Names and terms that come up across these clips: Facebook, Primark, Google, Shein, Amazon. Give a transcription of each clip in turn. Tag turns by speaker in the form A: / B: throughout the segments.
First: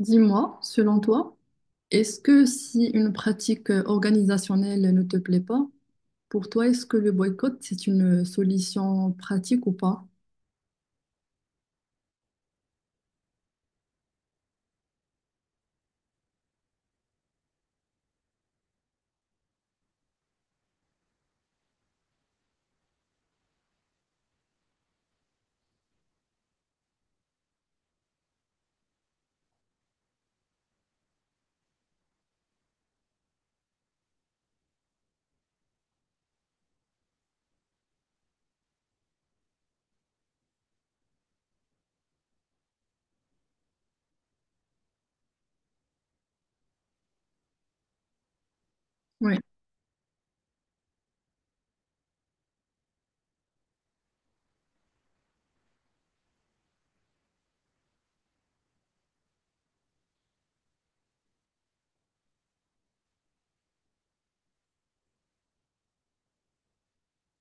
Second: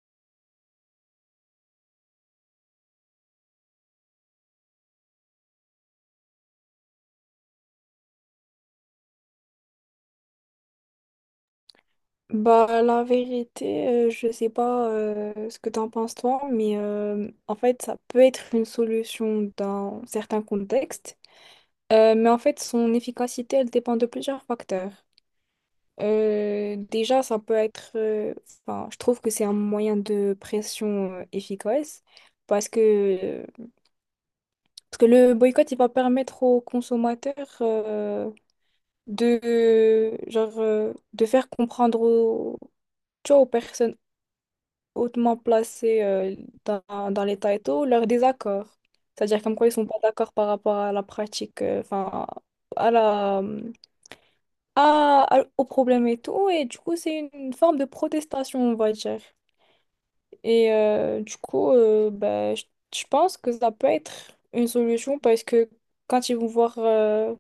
A: Dis-moi, selon toi, est-ce que si une pratique organisationnelle ne te plaît pas, pour toi, est-ce que le boycott, c'est une solution pratique ou pas?
B: Bah, la vérité, je sais pas ce que t'en penses toi, mais en fait, ça peut être une solution dans certains contextes. Mais en fait, son efficacité, elle dépend de plusieurs facteurs. Déjà, ça peut être, enfin, je trouve que c'est un moyen de pression efficace parce que, parce que le boycott, il va permettre aux consommateurs genre, de faire comprendre tu vois, aux personnes hautement placés dans les et leur désaccord.
A: Oui,
B: C'est-à-dire comme quoi ils sont pas d'accord par rapport à la pratique, enfin, à la, à- au problème et tout. Et du coup, c'est une forme de protestation, on va dire. Et du coup, ben, je pense que ça peut être une solution parce que quand ils vont voir,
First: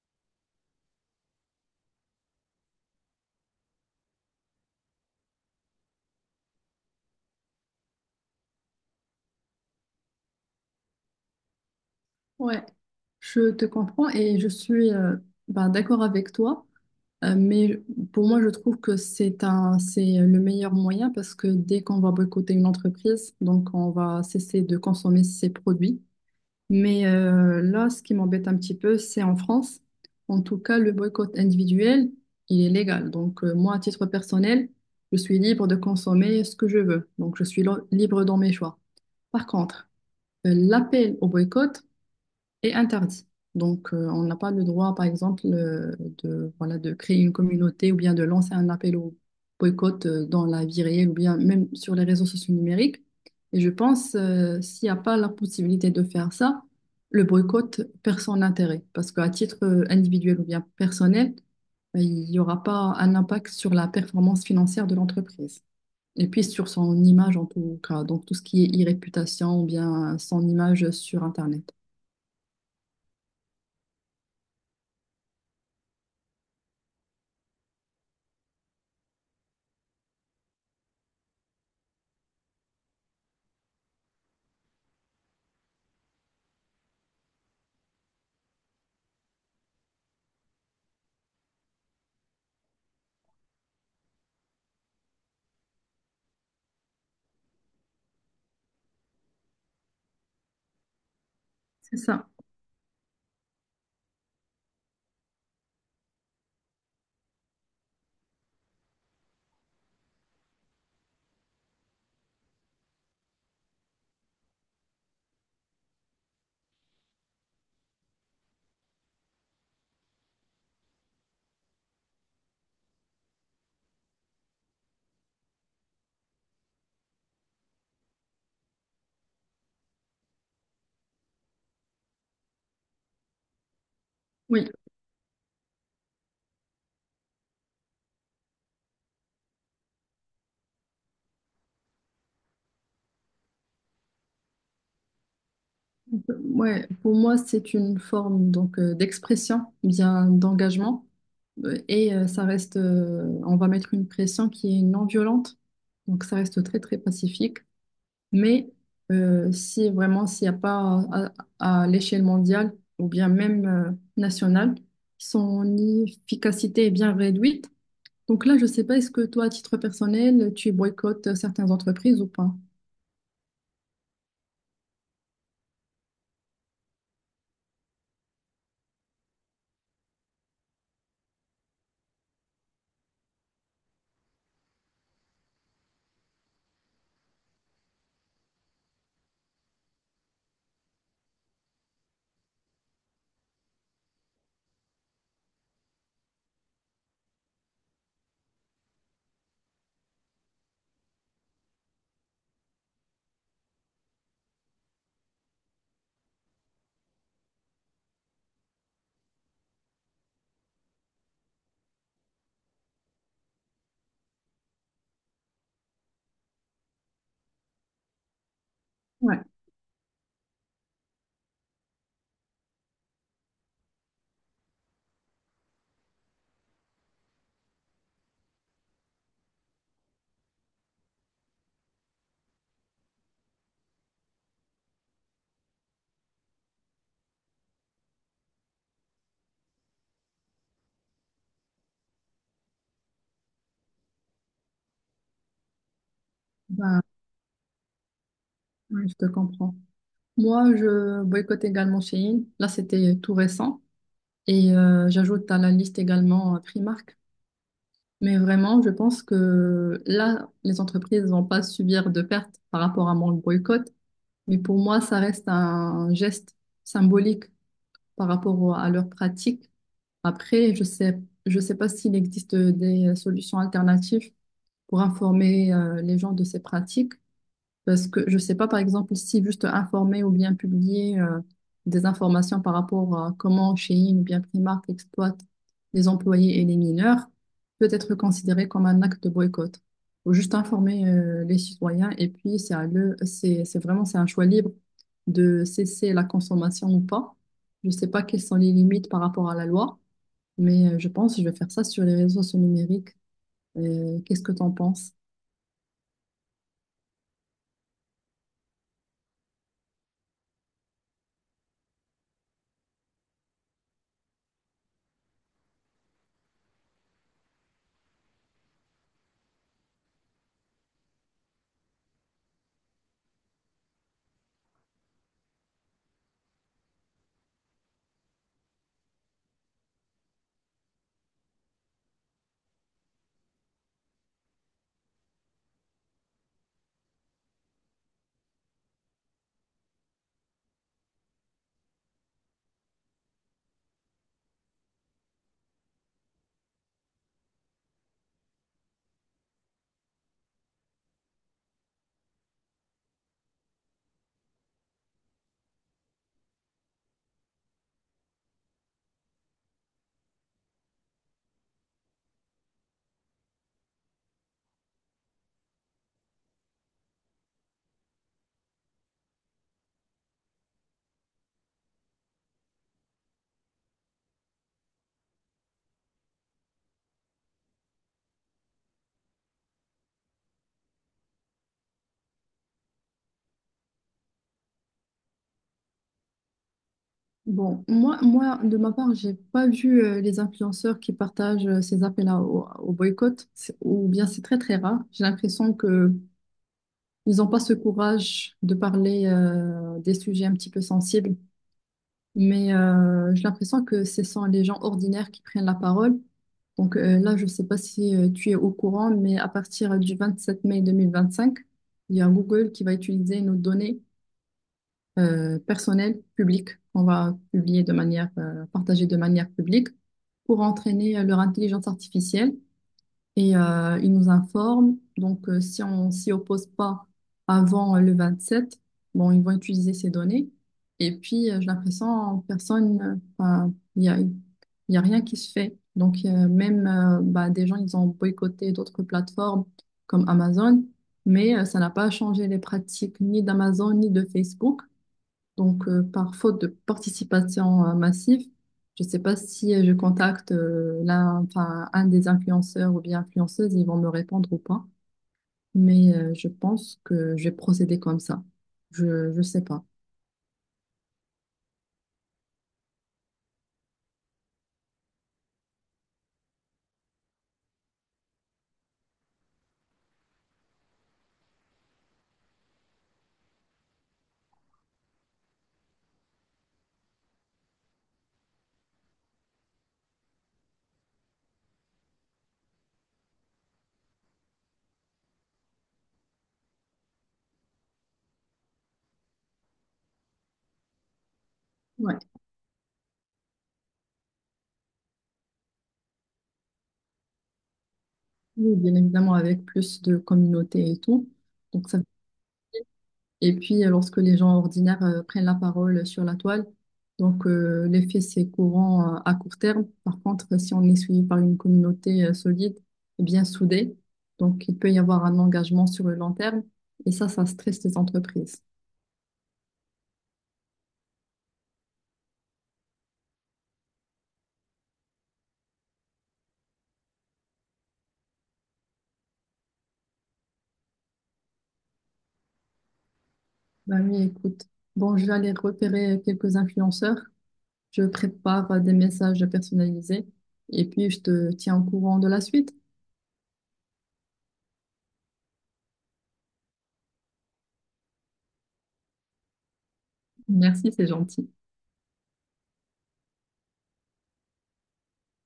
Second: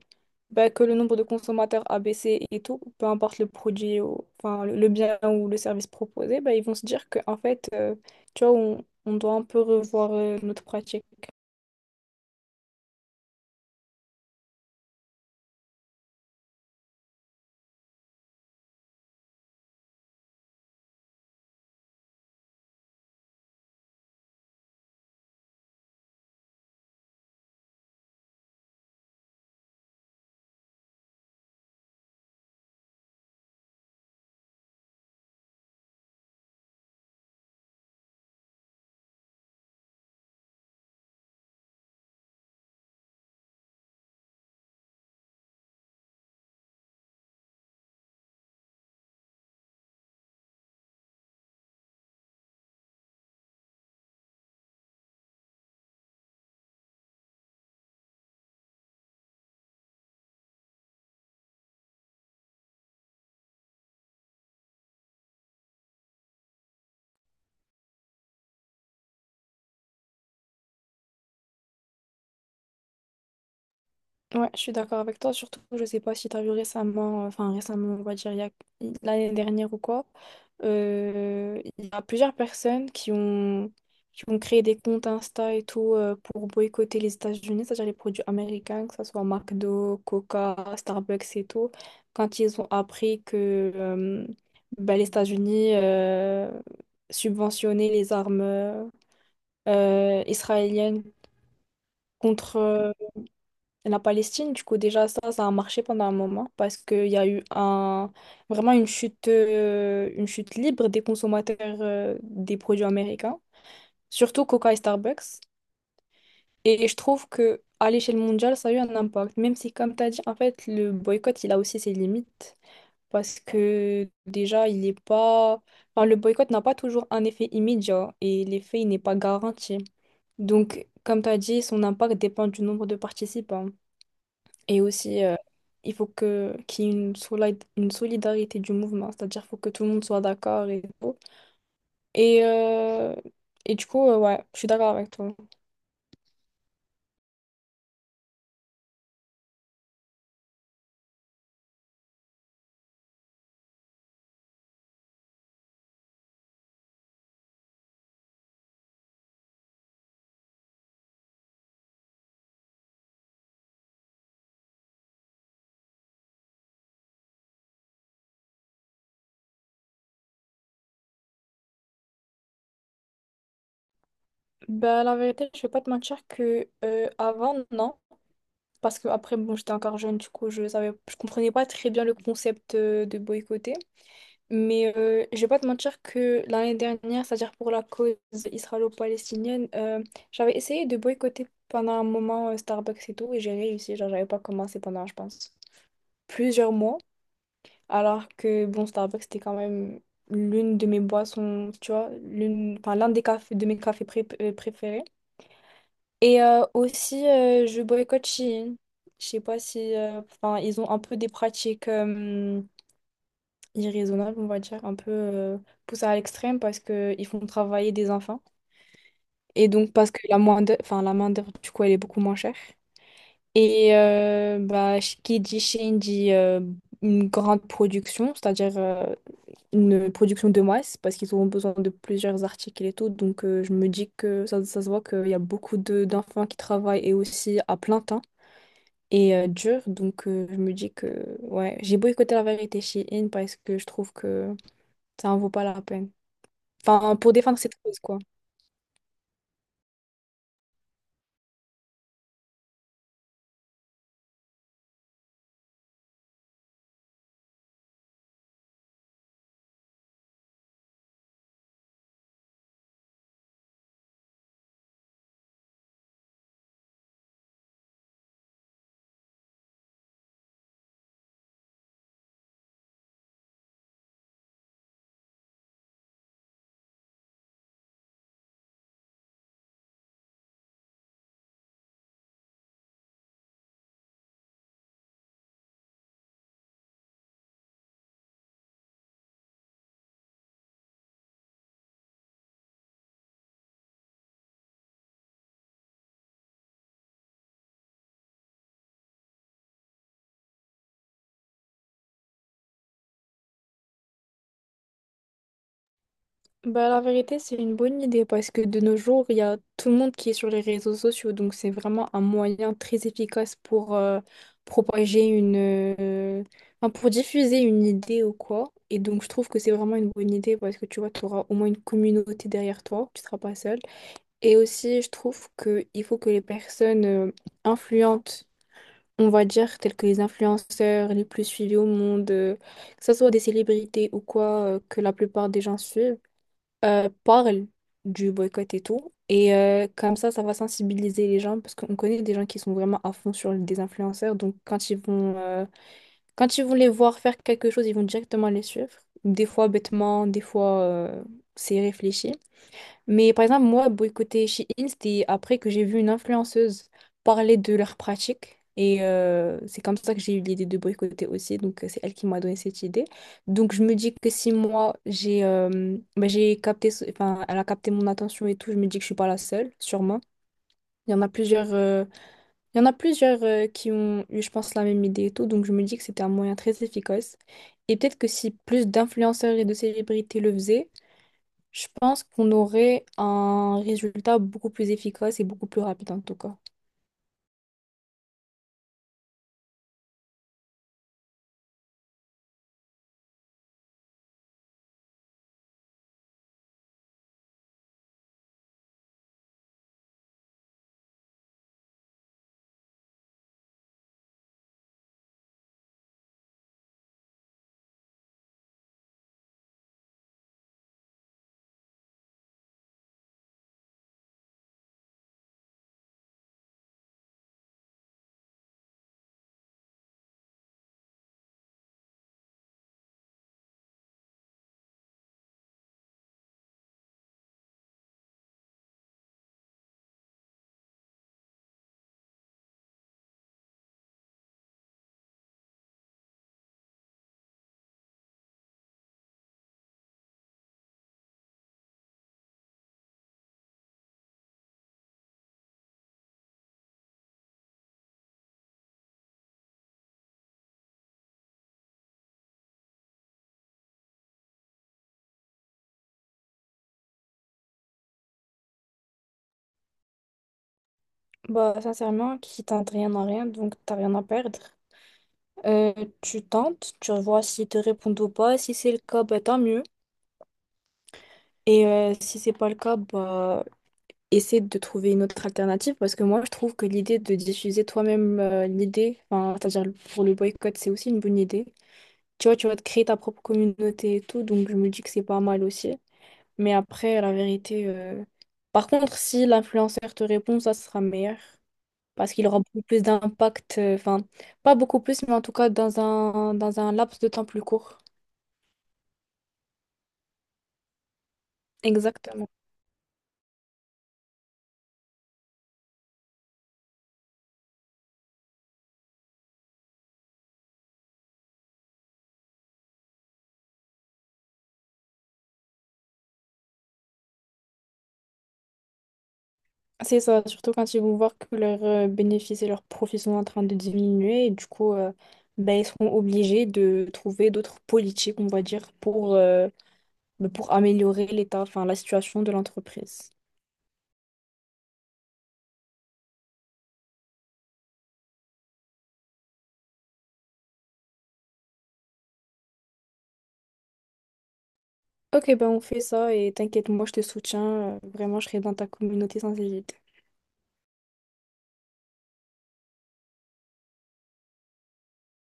B: bah, que le nombre de consommateurs a baissé et tout, peu importe le produit, ou, enfin, le bien ou le service proposé, bah, ils vont se dire que en fait, tu vois, on doit un peu revoir notre pratique.
A: ouais, ouais, je te comprends et je suis bah, d'accord avec toi, mais pour moi, je trouve que c'est un, c'est le meilleur moyen parce que dès qu'on va boycotter une entreprise, donc on va cesser de consommer ses produits. Mais là, ce qui m'embête un petit peu, c'est en France. En tout cas, le boycott individuel, il est légal. Donc, moi, à titre personnel, je suis libre de consommer ce que je veux. Donc, je suis libre dans mes choix. Par contre, l'appel au boycott, est interdit. Donc, on n'a pas le droit, par exemple, de, voilà, de créer une communauté ou bien de lancer un appel au boycott dans la vie réelle ou bien même sur les réseaux sociaux numériques. Et je pense, s'il n'y a pas la possibilité de faire ça, le boycott perd son intérêt parce qu'à titre individuel ou bien personnel, il n'y aura pas un impact sur la performance financière de l'entreprise. Et puis sur son image en tout cas, donc tout ce qui est e-réputation ou bien son image sur Internet.
B: Ouais, je suis d'accord avec toi. Surtout, je sais pas si tu as vu récemment, enfin récemment, on va dire l'année dernière ou quoi, il y a plusieurs personnes qui ont créé des comptes Insta et tout pour boycotter les États-Unis, c'est-à-dire les produits américains, que ce soit McDo, Coca, Starbucks et tout, quand ils ont appris que bah, les États-Unis subventionnaient les armes israéliennes
A: C'est ça.
B: contre la Palestine. Du coup, déjà, ça a marché pendant un moment parce qu'il y a eu vraiment une chute libre des consommateurs des produits américains, surtout Coca et Starbucks. Et je trouve que à l'échelle mondiale, ça a eu un impact, même si, comme tu as dit, en fait, le boycott, il a aussi ses limites parce que déjà, il n'est pas, enfin, le boycott n'a pas toujours un effet immédiat et l'effet, il n'est pas garanti. Donc, comme tu as dit, son impact dépend du nombre de participants.
A: Oui,
B: Et aussi, il faut que qu'il y ait une solidarité du mouvement, c'est-à-dire qu'il faut que tout le monde soit d'accord et tout. Et, euh, et du coup, ouais, je suis d'accord avec toi.
A: ouais, pour moi, c'est une forme donc d'expression, bien d'engagement, ça reste, on va mettre une pression qui est non violente, donc ça reste très très pacifique. Mais si vraiment s'il n'y a pas à, l'échelle mondiale ou bien même nationale, son efficacité est bien réduite. Donc là, je sais pas, est-ce que toi, à titre personnel, tu boycottes certaines entreprises ou pas?
B: Ben, la vérité, je vais pas te mentir que avant, non. Parce que après, bon, j'étais encore jeune, du coup, je comprenais pas très bien le concept de boycotter. Mais je vais pas te mentir que l'année dernière, c'est-à-dire pour la cause israélo-palestinienne, j'avais essayé de boycotter pendant un moment Starbucks et tout, et j'ai réussi. Genre, j'avais pas commencé pendant, je pense, plusieurs mois. Alors que, bon, Starbucks, c'était quand même l'une de mes boissons, tu vois, enfin, l'un des cafés, de mes cafés préférés. Et aussi, je boycotte Shein. Je sais pas si, enfin, ils ont un peu des pratiques, irraisonnable on va dire, un peu poussés à l'extrême parce qu'ils font travailler des enfants.
A: Ouais,
B: Et donc parce que la main d'œuvre, du coup, elle est beaucoup moins chère. Et bah, qui dit Chine dit une grande production, c'est-à-dire une production de masse, parce qu'ils auront besoin de plusieurs articles et tout. Donc je me dis que ça se voit qu'il y a beaucoup de d'enfants qui travaillent et aussi à plein temps et dur. Donc je me dis que ouais, j'ai boycotté la vérité Shein parce que je trouve que ça en vaut pas la peine.
A: bah,
B: Enfin, pour défendre cette cause, quoi.
A: ouais, je te comprends. Moi, je boycotte également Shein. Là, c'était tout récent. Et j'ajoute à la liste également Primark. Mais vraiment, je pense que là, les entreprises vont pas subir de pertes par rapport à mon boycott. Mais pour moi, ça reste un geste symbolique par rapport à leur pratique. Après, je sais pas s'il existe des solutions alternatives pour informer les gens de ces pratiques. Parce que je sais pas, par exemple, si juste informer ou bien publier des informations par rapport à comment Shein ou bien Primark exploite les employés et les mineurs peut être considéré comme un acte de boycott. Faut juste informer les citoyens et puis c'est à eux, c'est vraiment c'est un choix libre de cesser la consommation ou pas. Je sais pas quelles sont les limites par rapport à la loi, mais je pense que je vais faire ça sur les réseaux sociaux numériques. Qu'est-ce que tu en penses?
B: Bah, la vérité, c'est une bonne idée parce que de nos jours, il y a tout le monde qui est sur les réseaux sociaux. Donc, c'est vraiment un moyen très efficace pour propager une... euh, enfin, pour diffuser une idée ou quoi. Et donc, je trouve que c'est vraiment une bonne idée parce que tu vois, tu auras au moins une communauté derrière toi. Tu seras pas seul. Et aussi, je trouve qu'il faut que les personnes influentes, on va dire, telles que les influenceurs les plus suivis au monde, que ce soit des célébrités ou quoi, que la plupart des gens suivent, parlent du boycott et tout. Et comme ça va sensibiliser les gens parce qu'on connaît des gens qui sont vraiment à fond sur des influenceurs. Donc, quand ils vont les voir faire quelque chose, ils vont directement les suivre. Des fois bêtement, des fois c'est réfléchi. Mais par exemple, moi, boycotter Shein, c'était après que j'ai vu une influenceuse parler de leur pratique. Et c'est comme ça que j'ai eu l'idée de boycotter aussi. Donc, c'est elle qui m'a donné cette idée. Donc, je me dis que si moi, j'ai bah, j'ai capté, enfin, elle a capté mon attention et tout, je me dis que je suis pas la seule, sûrement. Il y en a plusieurs, il y en a plusieurs qui ont eu, je pense, la même idée et tout. Donc, je me dis que c'était un moyen très efficace. Et peut-être que si plus d'influenceurs et de célébrités le faisaient, je pense qu'on aurait un résultat beaucoup plus efficace et beaucoup plus rapide en tout cas.
A: Bon, moi, de ma part, j'ai pas vu les influenceurs qui partagent ces appels-là au, au boycott, ou bien c'est très très rare. J'ai l'impression que ils n'ont pas ce courage de parler des sujets un petit peu sensibles, mais j'ai l'impression que ce sont les gens ordinaires qui prennent la parole. Donc là, je sais pas si tu es au courant, mais à partir du 27 mai 2025, il y a Google qui va utiliser nos données personnel, public, qu'on va publier de manière, partager de manière publique pour entraîner leur intelligence artificielle. Et ils nous informent. Donc, si on s'y oppose pas avant le 27 bon, ils vont utiliser ces données. Et puis, j'ai l'impression, enfin, il y a rien qui se fait. Donc, même bah, des gens, ils ont boycotté d'autres plateformes comme Amazon, mais ça n'a pas changé les pratiques ni d'Amazon ni de Facebook. Donc, par faute de participation massive, je ne sais pas si je contacte enfin, un des influenceurs ou bien influenceuses, ils vont me répondre ou pas. Mais je pense que je vais procéder comme ça. Je ne sais pas.
B: Bah, sincèrement, qui tente rien à rien, donc t'as rien à perdre. Euh, Tu tentes, tu vois s'ils te répondent ou pas. Si c'est le cas, bah, tant mieux. Et si c'est pas le cas, bah, essaie de trouver une autre alternative parce que moi, je trouve que l'idée de diffuser toi-même l'idée, enfin, c'est-à-dire pour le boycott, c'est aussi une bonne idée. Tu vois, tu vas te créer ta propre communauté et tout, donc je me dis que c'est pas mal aussi. Mais après, la vérité. Par contre, si l'influenceur te répond, ça sera meilleur.
A: Ouais.
B: Parce qu'il aura beaucoup plus d'impact. Enfin, pas beaucoup plus, mais en tout cas, dans un laps de temps plus court.
A: Oui, bien évidemment, avec plus de communauté et tout. Donc, ça.
B: Exactement.
A: Et puis, lorsque les gens ordinaires prennent la parole sur la toile, donc l'effet, c'est courant à court terme. Par contre, si on est suivi par une communauté solide, eh bien soudée, donc il peut y avoir un engagement sur le long terme. Et ça stresse les entreprises.
B: C'est ça, surtout quand ils vont voir que leurs bénéfices et leurs profits sont en train de diminuer. Et du coup, ben, ils seront obligés de trouver d'autres politiques, on va dire, pour améliorer l'état, enfin, la situation de l'entreprise.
A: Bah oui, écoute. Bon, je vais aller repérer quelques influenceurs. Je prépare des messages personnalisés. Et puis, je te tiens au courant de la suite.
B: Ok, ben on fait ça et t'inquiète, moi je te soutiens. Vraiment, je serai dans ta communauté sans hésiter.
A: Merci, c'est gentil.